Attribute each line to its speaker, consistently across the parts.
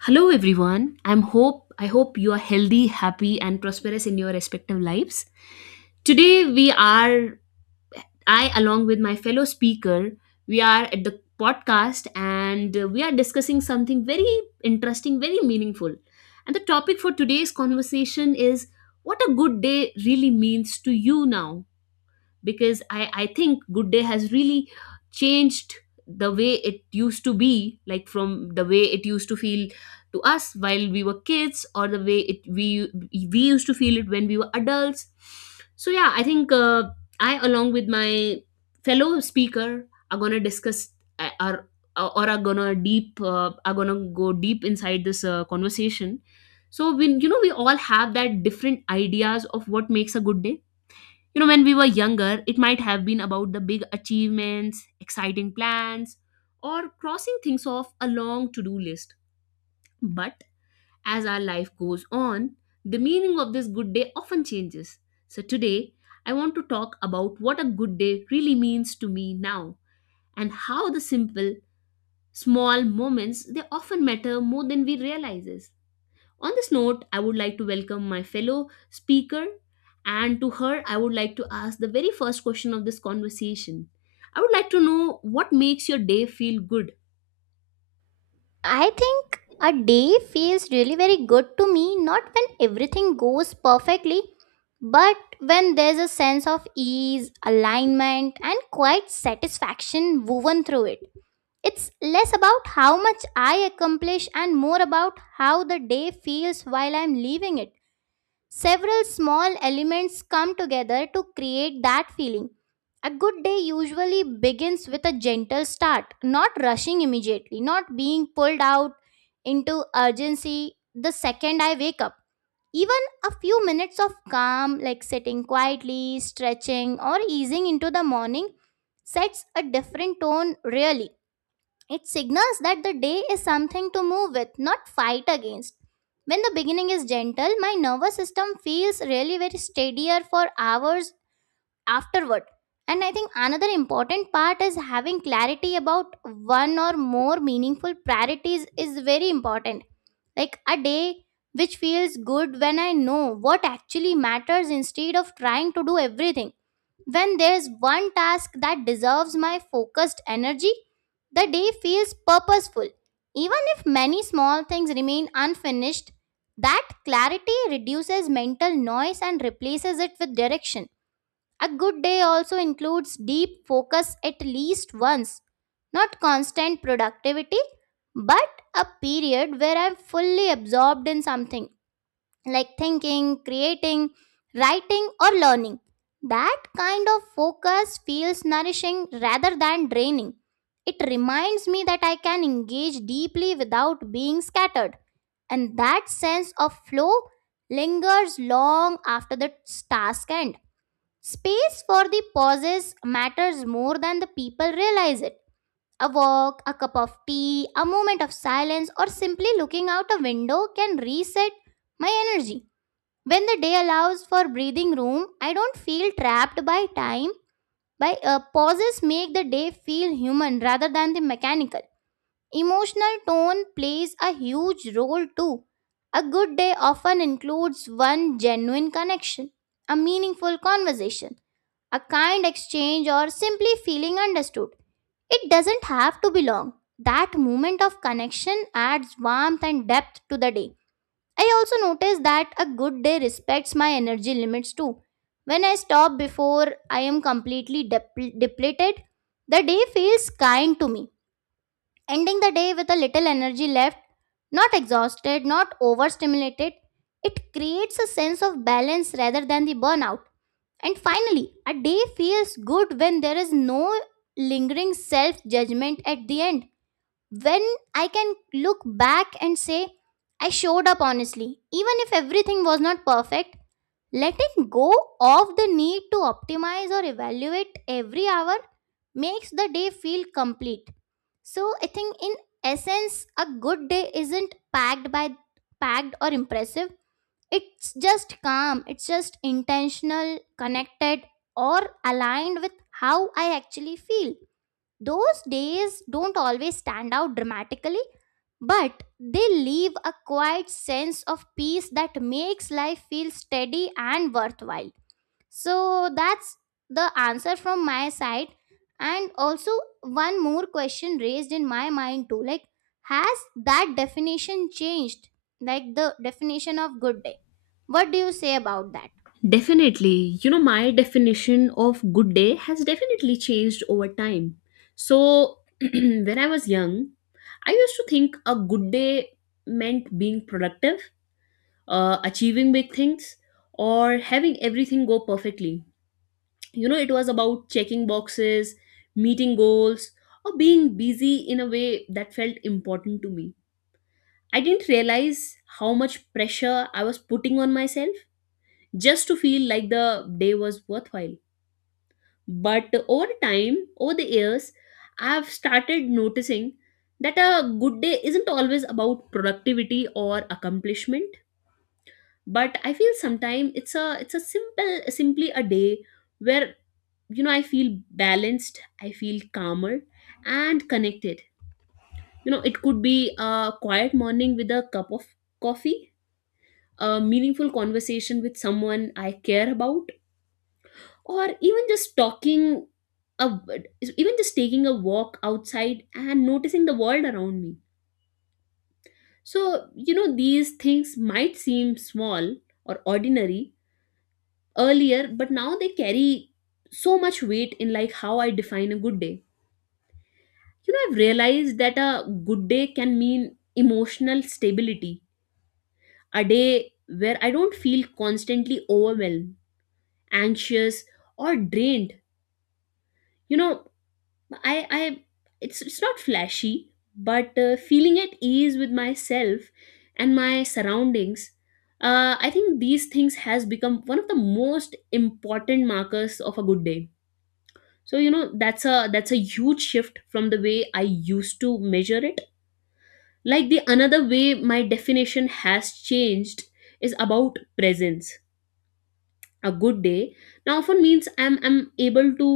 Speaker 1: Hello everyone. I hope you are healthy, happy and prosperous in your respective lives. Today we are I along with my fellow speaker, we are at the podcast and we are discussing something very interesting, very meaningful. And the topic for today's conversation is what a good day really means to you now because I think good day has really changed the way it used to be, like from the way it used to feel to us while we were kids, or the way it we used to feel it when we were adults. So yeah, I think I along with my fellow speaker are going to discuss are or are gonna deep are gonna go deep inside this conversation. So we you know we all have that different ideas of what makes a good day. You know, when we were younger, it might have been about the big achievements, exciting plans, or crossing things off a long to do list. But as our life goes on, the meaning of this good day often changes. So today, I want to talk about what a good day really means to me now, and how the simple, small moments, they often matter more than we realize. On this note, I would like to welcome my fellow speaker, and to her, I would like to ask the very first question of this conversation. I would like to know what makes your day feel good.
Speaker 2: I think a day feels really very good to me, not when everything goes perfectly, but when there's a sense of ease, alignment, and quite satisfaction woven through it. It's less about how much I accomplish and more about how the day feels while I'm leaving it. Several small elements come together to create that feeling. A good day usually begins with a gentle start, not rushing immediately, not being pulled out into urgency the second I wake up. Even a few minutes of calm, like sitting quietly, stretching, or easing into the morning, sets a different tone, really. It signals that the day is something to move with, not fight against. When the beginning is gentle, my nervous system feels really very steadier for hours afterward. And I think another important part is having clarity about one or more meaningful priorities is very important. Like a day which feels good when I know what actually matters instead of trying to do everything. When there's one task that deserves my focused energy, the day feels purposeful. Even if many small things remain unfinished, that clarity reduces mental noise and replaces it with direction. A good day also includes deep focus at least once, not constant productivity, but a period where I'm fully absorbed in something like thinking, creating, writing, or learning. That kind of focus feels nourishing rather than draining. It reminds me that I can engage deeply without being scattered, and that sense of flow lingers long after the task end. Space for the pauses matters more than the people realize it. A walk, a cup of tea, a moment of silence, or simply looking out a window can reset my energy. When the day allows for breathing room, I don't feel trapped by time. By pauses make the day feel human rather than the mechanical. Emotional tone plays a huge role too. A good day often includes one genuine connection, a meaningful conversation, a kind exchange, or simply feeling understood. It doesn't have to be long. That moment of connection adds warmth and depth to the day. I also notice that a good day respects my energy limits too. When I stop before I am completely depleted, the day feels kind to me. Ending the day with a little energy left, not exhausted, not overstimulated, it creates a sense of balance rather than the burnout. And finally, a day feels good when there is no lingering self judgment at the end when I can look back and say, I showed up honestly, even if everything was not perfect, letting go of the need to optimize or evaluate every hour makes the day feel complete. So I think in essence, a good day isn't packed or impressive. It's just calm, it's just intentional, connected, or aligned with how I actually feel. Those days don't always stand out dramatically, but they leave a quiet sense of peace that makes life feel steady and worthwhile. So that's the answer from my side. And also, one more question raised in my mind too like, has that definition changed? Like the definition of good day. What do you say about that?
Speaker 1: Definitely. You know, my definition of good day has definitely changed over time. So, when I was young, I used to think a good day meant being productive, achieving big things, or having everything go perfectly. You know, it was about checking boxes, meeting goals, or being busy in a way that felt important to me. I didn't realize how much pressure I was putting on myself just to feel like the day was worthwhile. But over time, over the years, I've started noticing that a good day isn't always about productivity or accomplishment, but I feel sometimes it's a simple simply a day where, you know, I feel balanced, I feel calmer and connected. You know, it could be a quiet morning with a cup of coffee, a meaningful conversation with someone I care about, or a, even just taking a walk outside and noticing the world around me. So you know, these things might seem small or ordinary earlier, but now they carry so much weight in like how I define a good day. You know, I've realized that a good day can mean emotional stability, a day where I don't feel constantly overwhelmed, anxious, or drained. You know, I I it's not flashy, but feeling at ease with myself and my surroundings, I think these things has become one of the most important markers of a good day. So you know, that's a huge shift from the way I used to measure it. Like, the another way my definition has changed is about presence. A good day now often means I'm able to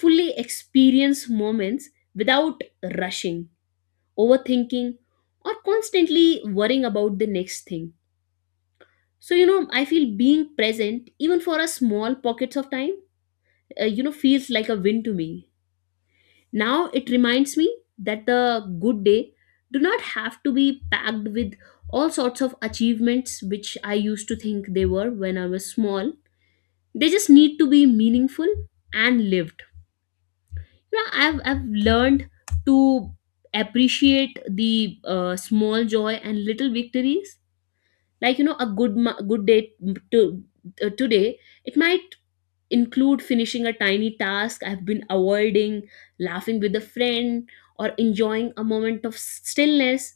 Speaker 1: fully experience moments without rushing, overthinking, or constantly worrying about the next thing. So you know, I feel being present, even for a small pockets of time, you know, feels like a win to me. Now it reminds me that the good day do not have to be packed with all sorts of achievements, which I used to think they were when I was small. They just need to be meaningful and lived. You know, I've learned to appreciate the small joy and little victories. Like you know, good day to, today, it might include finishing a tiny task I've been avoiding, laughing with a friend, or enjoying a moment of stillness.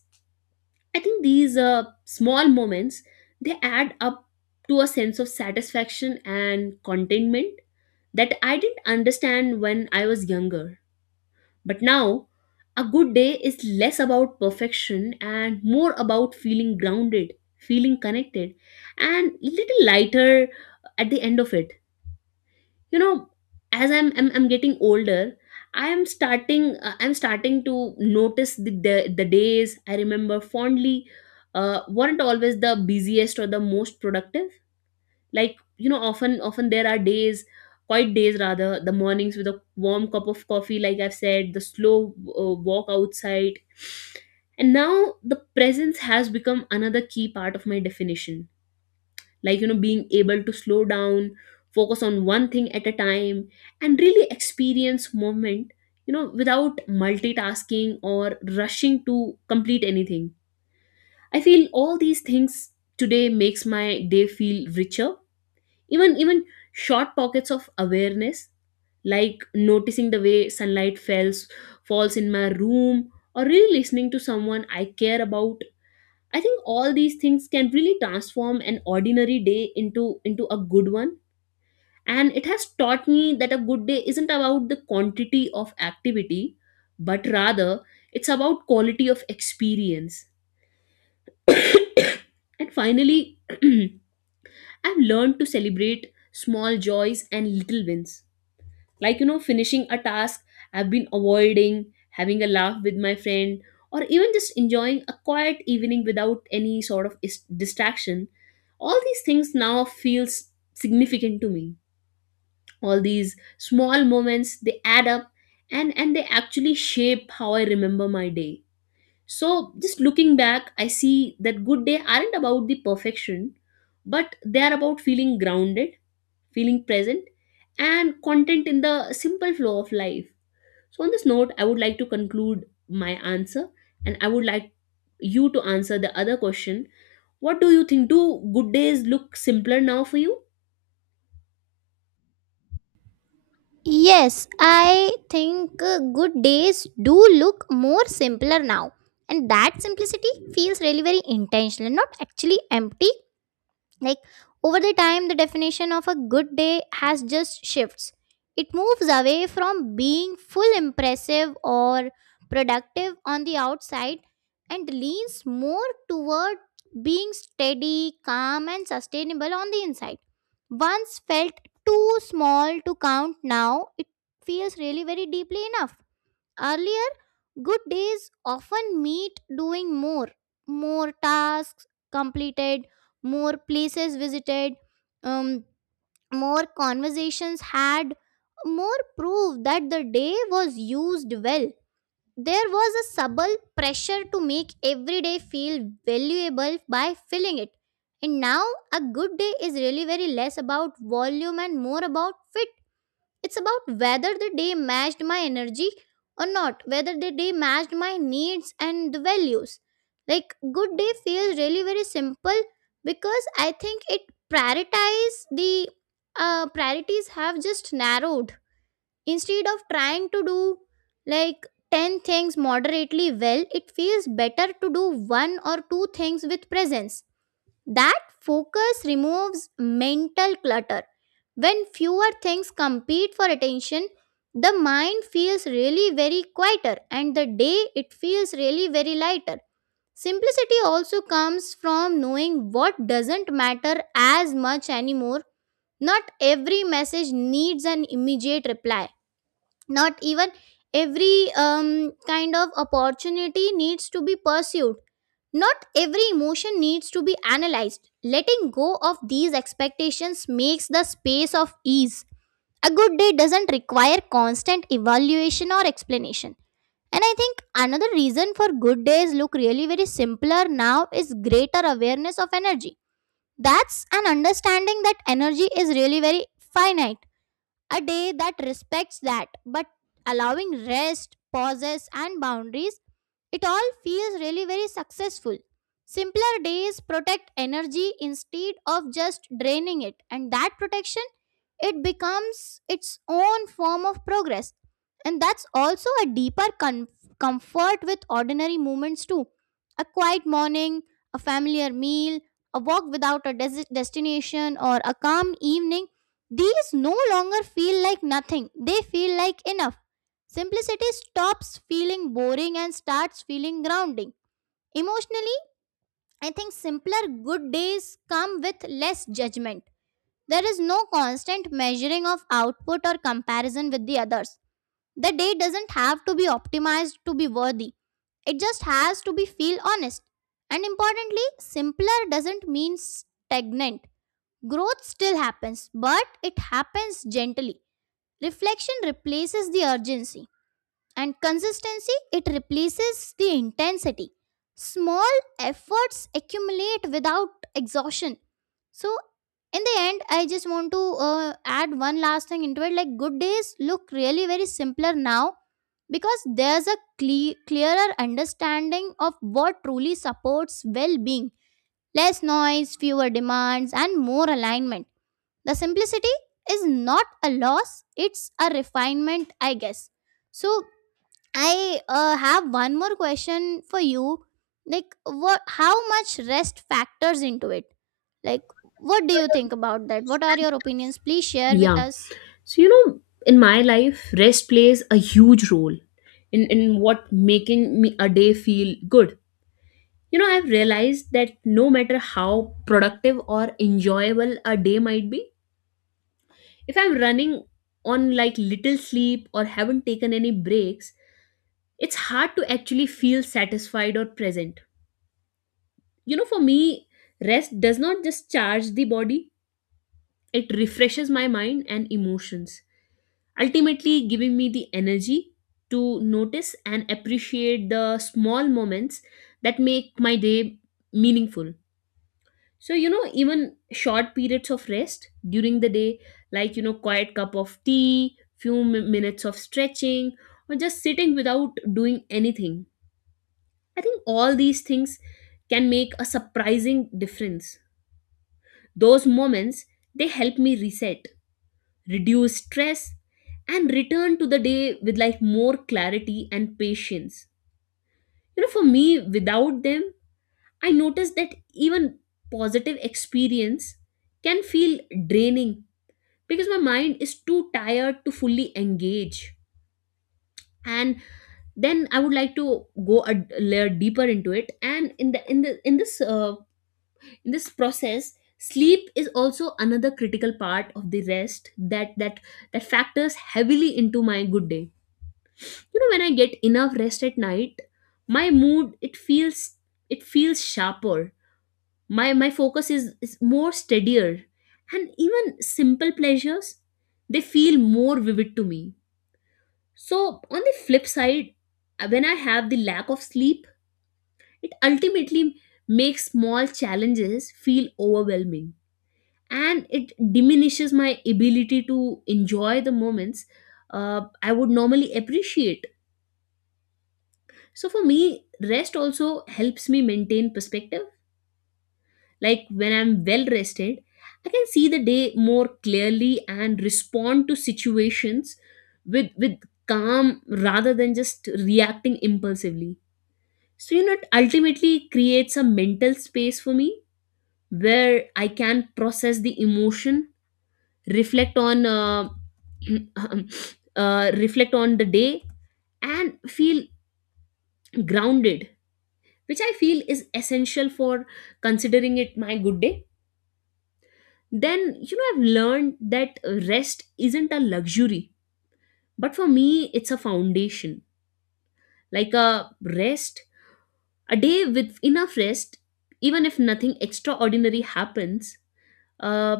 Speaker 1: I think these small moments, they add up to a sense of satisfaction and contentment that I didn't understand when I was younger. But now, a good day is less about perfection and more about feeling grounded, feeling connected, and little lighter at the end of it. You know, as I'm getting older, I'm starting to notice the the days I remember fondly weren't always the busiest or the most productive. Like you know, often there are days, quiet days rather, the mornings with a warm cup of coffee, like I've said, the slow walk outside. And now the presence has become another key part of my definition. Like you know, being able to slow down, focus on one thing at a time, and really experience moment, you know, without multitasking or rushing to complete anything. I feel all these things today makes my day feel richer. Even short pockets of awareness, like noticing the way sunlight falls in my room, or really listening to someone I care about, I think all these things can really transform an ordinary day into a good one. And it has taught me that a good day isn't about the quantity of activity, but rather it's about quality of experience. And finally, I've learned to celebrate small joys and little wins, like you know, finishing a task I've been avoiding, having a laugh with my friend, or even just enjoying a quiet evening without any sort of distraction. All these things now feels significant to me. All these small moments, they add up, and they actually shape how I remember my day. So just looking back, I see that good day aren't about the perfection, but they are about feeling grounded, feeling present, and content in the simple flow of life. So, on this note, I would like to conclude my answer, and I would like you to answer the other question. What do you think? Do good days look simpler now for you?
Speaker 2: Yes, I think good days do look more simpler now. And that simplicity feels really very intentional, not actually empty like over the time, the definition of a good day has just shifts. It moves away from being full impressive or productive on the outside and leans more toward being steady, calm, and sustainable on the inside. Once felt too small to count, now it feels really very deeply enough. Earlier, good days often meant doing more, more tasks completed, more places visited, um, more conversations had, more proof that the day was used well. There was a subtle pressure to make every day feel valuable by filling it. And now, a good day is really very less about volume and more about fit it's about whether the day matched my energy or not, whether the day matched my needs and the values. Like good day feels really very simple because I think it prioritize the priorities have just narrowed. Instead of trying to do like 10 things moderately well, it feels better to do one or two things with presence. That focus removes mental clutter when fewer things compete for attention, the mind feels really very quieter and the day it feels really very lighter. Simplicity also comes from knowing what doesn't matter as much anymore. Not every message needs an immediate reply. Not even every kind of opportunity needs to be pursued. Not every emotion needs to be analyzed. Letting go of these expectations makes the space of ease. A good day doesn't require constant evaluation or explanation. And I think another reason for good days look really very simpler now is greater awareness of energy. That's an understanding that energy is really very finite a day that respects that, but allowing rest, pauses, and boundaries, it all feels really very successful. Simpler days protect energy instead of just draining it, and that protection it becomes its own form of progress. And that's also a deeper comfort with ordinary moments, too. A quiet morning, a familiar meal, a walk without a destination, or a calm evening these no longer feel like nothing, they feel like enough. Simplicity stops feeling boring and starts feeling grounding. Emotionally, I think simpler good days come with less judgment. There is no constant measuring of output or comparison with the others. The day doesn't have to be optimized to be worthy. It just has to be feel honest. And importantly, simpler doesn't mean stagnant. Growth still happens, but it happens gently. Reflection replaces the urgency, and consistency it replaces the intensity. Small efforts accumulate without exhaustion. So, in the end, I just want to add one last thing into it. Like, good days look really very simpler now because there's a clearer understanding of what truly supports well being. Less noise, fewer demands, and more alignment. The simplicity is not a loss, it's a refinement, I guess. So, I have one more question for you. Like, what, how much rest factors into it? Like, what do you think about that? What are your opinions? Please share with
Speaker 1: Yeah.
Speaker 2: us.
Speaker 1: So, you know, in my life, rest plays a huge role in what making me a day feel good. You know, I've realized that no matter how productive or enjoyable a day might be, if I'm running on like little sleep or haven't taken any breaks, it's hard to actually feel satisfied or present. You know, for me, rest does not just charge the body, it refreshes my mind and emotions, ultimately giving me the energy to notice and appreciate the small moments that make my day meaningful. So, you know, even short periods of rest during the day, like, you know, quiet cup of tea, few minutes of stretching, or just sitting without doing anything, I think all these things can make a surprising difference. Those moments, they help me reset, reduce stress, and return to the day with like more clarity and patience. You know, for me, without them, I notice that even positive experience can feel draining because my mind is too tired to fully engage. And then I would like to go a layer deeper into it. And in the in the in this process, sleep is also another critical part of the rest that factors heavily into my good day. You know, when I get enough rest at night, my mood, it feels sharper, my focus is more steadier, and even simple pleasures, they feel more vivid to me. So on the flip side, when I have the lack of sleep, it ultimately makes small challenges feel overwhelming, and it diminishes my ability to enjoy the moments I would normally appreciate. So for me, rest also helps me maintain perspective. Like when I'm well rested, I can see the day more clearly and respond to situations with calm rather than just reacting impulsively. So you know, it ultimately creates a mental space for me where I can process the emotion, reflect on reflect on the day, and feel grounded, which I feel is essential for considering it my good day. Then you know, I've learned that rest isn't a luxury, but for me, it's a foundation. Like rest a day with enough rest, even if nothing extraordinary happens, uh,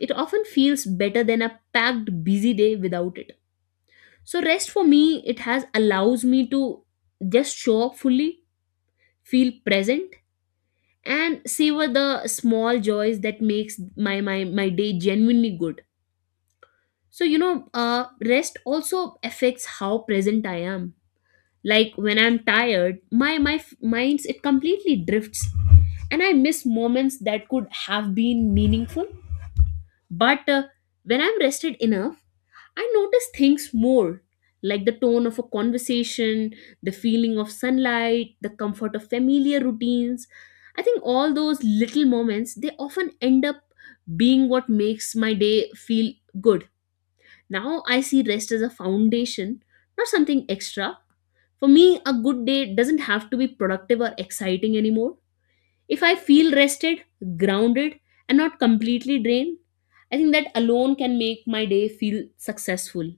Speaker 1: it often feels better than a packed busy day without it. So rest for me, it has allows me to just show up fully, feel present, and savor the small joys that makes my day genuinely good. So you know, rest also affects how present I am. Like when I'm tired, minds it completely drifts, and I miss moments that could have been meaningful. But when I'm rested enough, I notice things more, like the tone of a conversation, the feeling of sunlight, the comfort of familiar routines. I think all those little moments, they often end up being what makes my day feel good. Now I see rest as a foundation, not something extra. For me, a good day doesn't have to be productive or exciting anymore. If I feel rested, grounded, and not completely drained, I think that alone can make my day feel successful.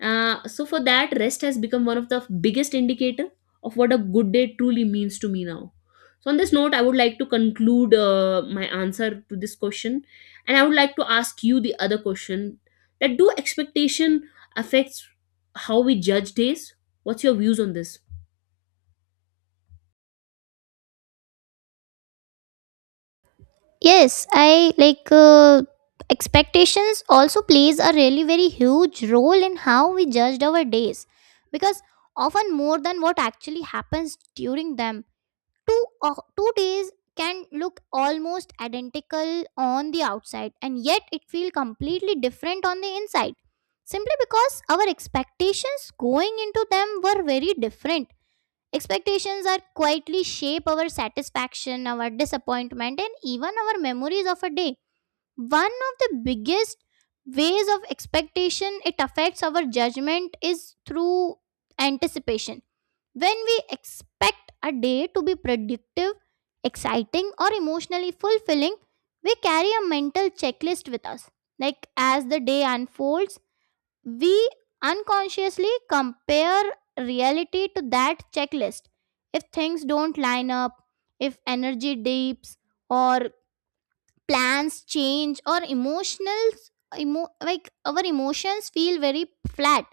Speaker 1: So for that, rest has become one of the biggest indicator of what a good day truly means to me now. So on this note, I would like to conclude my answer to this question, and I would like to ask you the other question: that do expectation affects how we judge days? What's your views on this?
Speaker 2: Yes, I like expectations also plays a really very huge role in how we judged our days because often more than what actually happens during them 2 days can look almost identical on the outside and yet it feels completely different on the inside simply because our expectations going into them were very different. Expectations are quietly shape our satisfaction, our disappointment, and even our memories of a day. One of the biggest ways of expectation it affects our judgment is through anticipation. When we expect a day to be productive, exciting, or emotionally fulfilling, we carry a mental checklist with us. Like as the day unfolds, we unconsciously compare reality to that checklist. If things don't line up, if energy dips, or plans change, or like our emotions feel very flat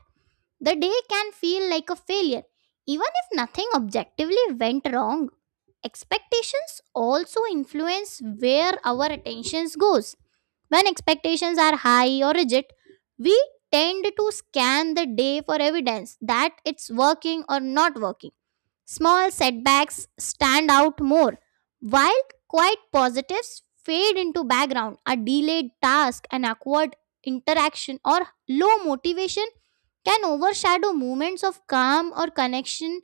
Speaker 2: the day can feel like a failure, even if nothing objectively went wrong. Expectations also influence where our attention goes. When expectations are high or rigid, we tend to scan the day for evidence that it's working or not working. Small setbacks stand out more, while quiet positives fade into background. A delayed task, an awkward interaction, or low motivation can overshadow moments of calm or connection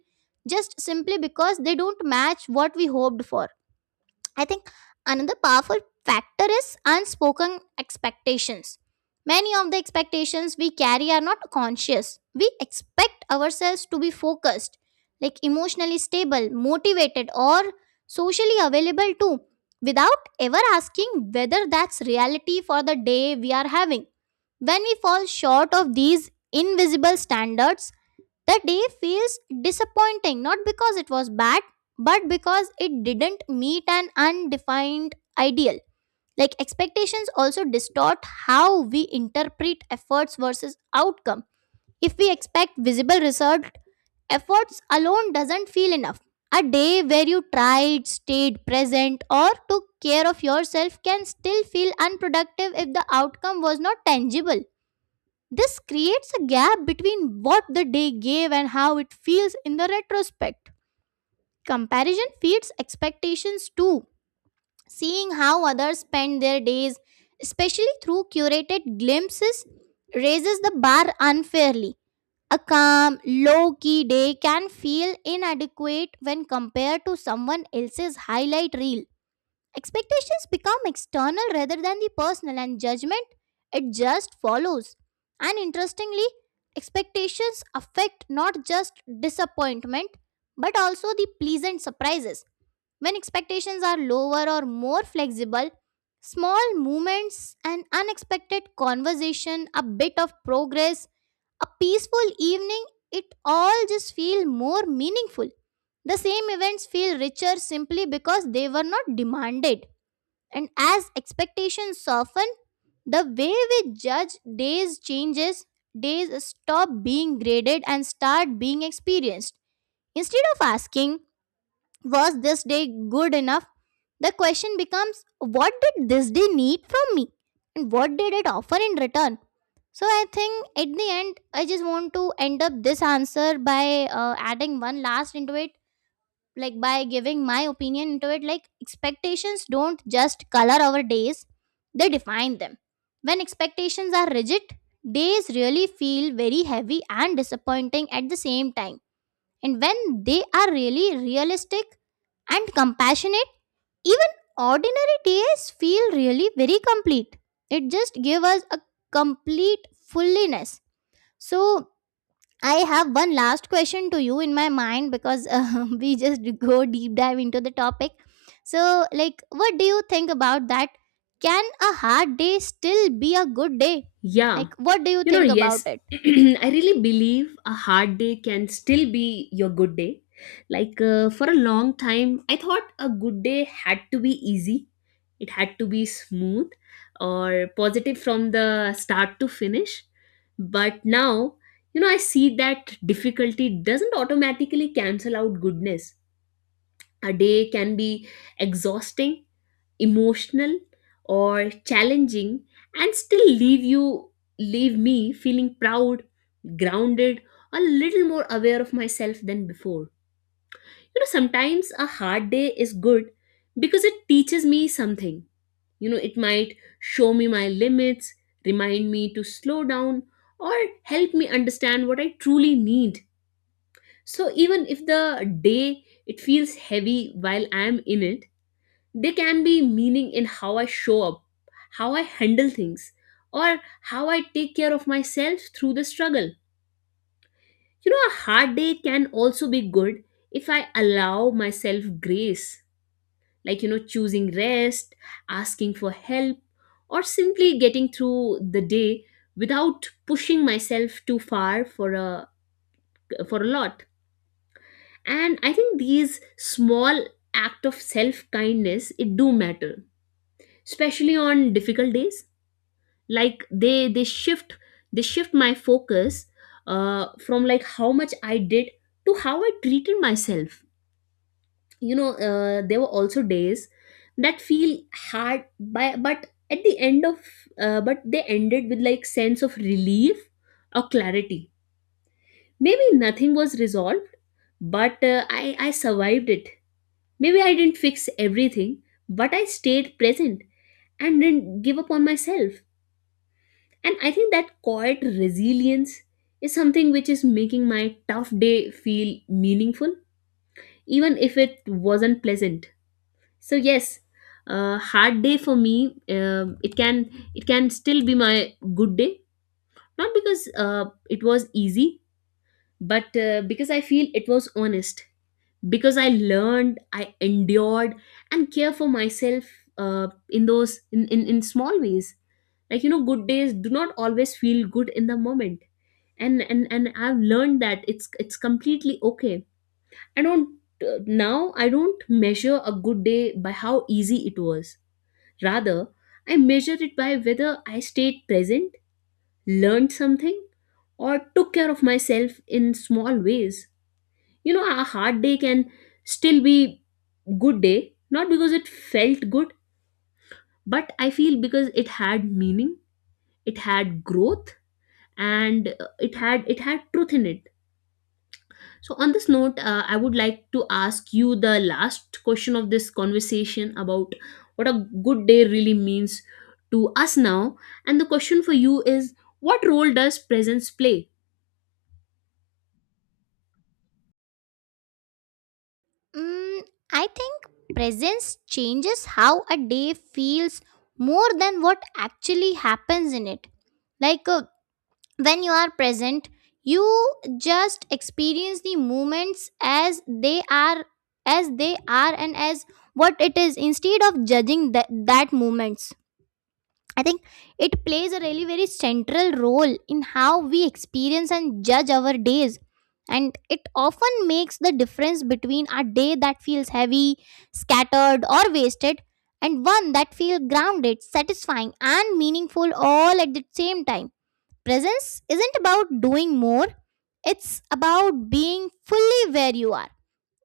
Speaker 2: just simply because they don't match what we hoped for. I think another powerful factor is unspoken expectations. Many of the expectations we carry are not conscious. We expect ourselves to be focused, like emotionally stable, motivated, or socially available too, without ever asking whether that's reality for the day we are having. When we fall short of these invisible standards, the day feels disappointing not because it was bad, but because it didn't meet an undefined ideal. Like expectations also distort how we interpret efforts versus outcome. If we expect visible result, efforts alone doesn't feel enough. A day where you tried, stayed present, or took care of yourself can still feel unproductive if the outcome was not tangible. This creates a gap between what the day gave and how it feels in the retrospect. Comparison feeds expectations too. Seeing how others spend their days, especially through curated glimpses, raises the bar unfairly. A calm, low key day can feel inadequate when compared to someone else's highlight reel. Expectations become external rather than the personal, and judgment it just follows. And interestingly, expectations affect not just disappointment but also the pleasant surprises. When expectations are lower or more flexible, small movements, an unexpected conversation, a bit of progress, a peaceful evening, it all just feel more meaningful. The same events feel richer simply because they were not demanded. And as expectations soften, the way we judge days changes. Days stop being graded and start being experienced. Instead of asking, was this day good enough? The question becomes, what did this day need from me? And what did it offer in return? So I think at the end, I just want to end up this answer by adding one last into it, like by giving my opinion into it. Like, expectations don't just color our days, they define them. When expectations are rigid, days really feel very heavy and disappointing at the same time. And when they are really realistic and compassionate, even ordinary days feel really very complete. It just gives us a complete fullness. So I have one last question to you in my mind because we just go deep dive into the topic. So, like, what do you think about that? Can a hard day still be a good day?
Speaker 1: Yeah.
Speaker 2: Like, what do you
Speaker 1: You know,
Speaker 2: think about
Speaker 1: yes,
Speaker 2: it?
Speaker 1: I really believe a hard day can still be your good day. Like for a long time, I thought a good day had to be easy, it had to be smooth or positive from the start to finish. But now, you know, I see that difficulty doesn't automatically cancel out goodness. A day can be exhausting, emotional, or challenging and still leave me feeling proud, grounded, a little more aware of myself than before. You know, sometimes a hard day is good because it teaches me something. You know, it might show me my limits, remind me to slow down, or help me understand what I truly need. So even if the day it feels heavy while I am in it, they can be meaning in how I show up, how I handle things, or how I take care of myself through the struggle. You know, a hard day can also be good if I allow myself grace, like, you know, choosing rest, asking for help, or simply getting through the day without pushing myself too far for a lot. And I think these small act of self kindness it do matter, especially on difficult days. Like they shift, they shift my focus, from like how much I did to how I treated myself. You know, there were also days that feel hard by but at the end of but they ended with like sense of relief or clarity. Maybe nothing was resolved, but I survived it. Maybe I didn't fix everything, but I stayed present and didn't give up on myself. And I think that quiet resilience is something which is making my tough day feel meaningful, even if it wasn't pleasant. So yes, a hard day for me, it can still be my good day, not because it was easy, but because I feel it was honest, because I learned, I endured, and care for myself in those in small ways. Like, you know, good days do not always feel good in the moment, and I've learned that it's completely okay. I don't Now I don't measure a good day by how easy it was. Rather, I measure it by whether I stayed present, learned something, or took care of myself in small ways. You know, a hard day can still be good day, not because it felt good, but I feel because it had meaning, it had growth, and it had truth in it. So on this note, I would like to ask you the last question of this conversation about what a good day really means to us now. And the question for you is, what role does presence play?
Speaker 2: Mm, I think presence changes how a day feels more than what actually happens in it. Like, when you are present, you just experience the moments as they are, as they are and as what it is, instead of judging that moments. I think it plays a really very central role in how we experience and judge our days, and it often makes the difference between a day that feels heavy, scattered, or wasted, and one that feels grounded, satisfying, and meaningful all at the same time. Presence isn't about doing more, it's about being fully where you are,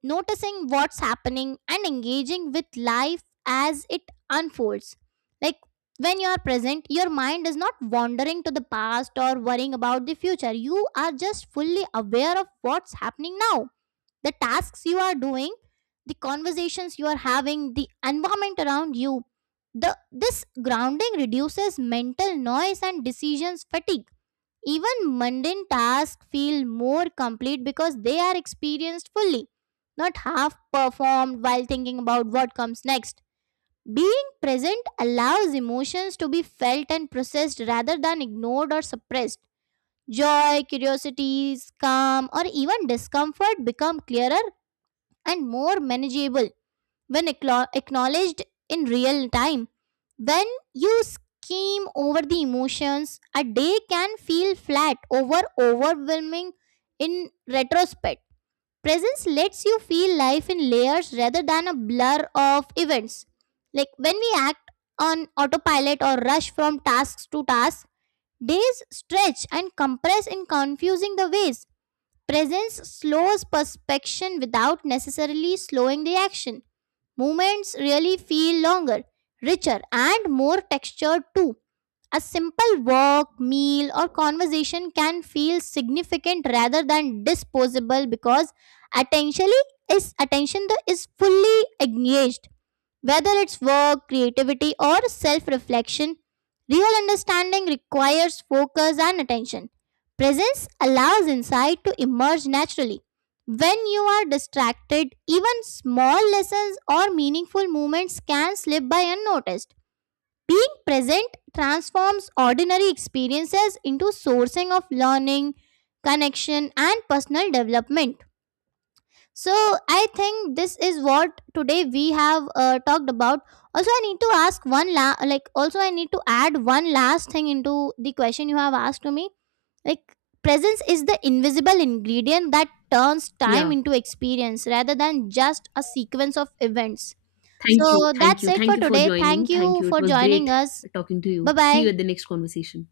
Speaker 2: noticing what's happening and engaging with life as it unfolds. Like, when you are present, your mind is not wandering to the past or worrying about the future. You are just fully aware of what's happening now. The tasks you are doing, the conversations you are having, the environment around you. This grounding reduces mental noise and decisions fatigue. Even mundane tasks feel more complete because they are experienced fully, not half performed while thinking about what comes next. Being present allows emotions to be felt and processed rather than ignored or suppressed. Joy, curiosity, calm, or even discomfort become clearer and more manageable when acknowledged in real time. When you scheme over the emotions, a day can feel flat over overwhelming in retrospect. Presence lets you feel life in layers rather than a blur of events. Like, when we act on autopilot or rush from tasks to tasks, days stretch and compress in confusing the ways. Presence slows perspection without necessarily slowing the action. Moments really feel longer, richer, and more textured too. A simple walk, meal, or conversation can feel significant rather than disposable because attention attention is fully engaged. Whether it's work, creativity, or self reflection, real understanding requires focus and attention. Presence allows insight to emerge naturally. When you are distracted, even small lessons or meaningful moments can slip by unnoticed. Being present transforms ordinary experiences into sourcing of learning, connection, and personal development. So I think this is what today we have talked about. Also, I need to ask one la- like also I need to add one last thing into the question you have asked to me. Like, presence is the invisible ingredient that turns time
Speaker 1: Yeah.
Speaker 2: into experience rather than just a sequence of events.
Speaker 1: Thank you.
Speaker 2: So
Speaker 1: Thank
Speaker 2: that's
Speaker 1: you.
Speaker 2: it
Speaker 1: Thank
Speaker 2: for
Speaker 1: you for
Speaker 2: today.
Speaker 1: joining.
Speaker 2: Thank
Speaker 1: Thank
Speaker 2: you
Speaker 1: you. It
Speaker 2: for
Speaker 1: was great
Speaker 2: joining us.
Speaker 1: talking to
Speaker 2: Bye
Speaker 1: you. See you
Speaker 2: bye.
Speaker 1: at the next conversation.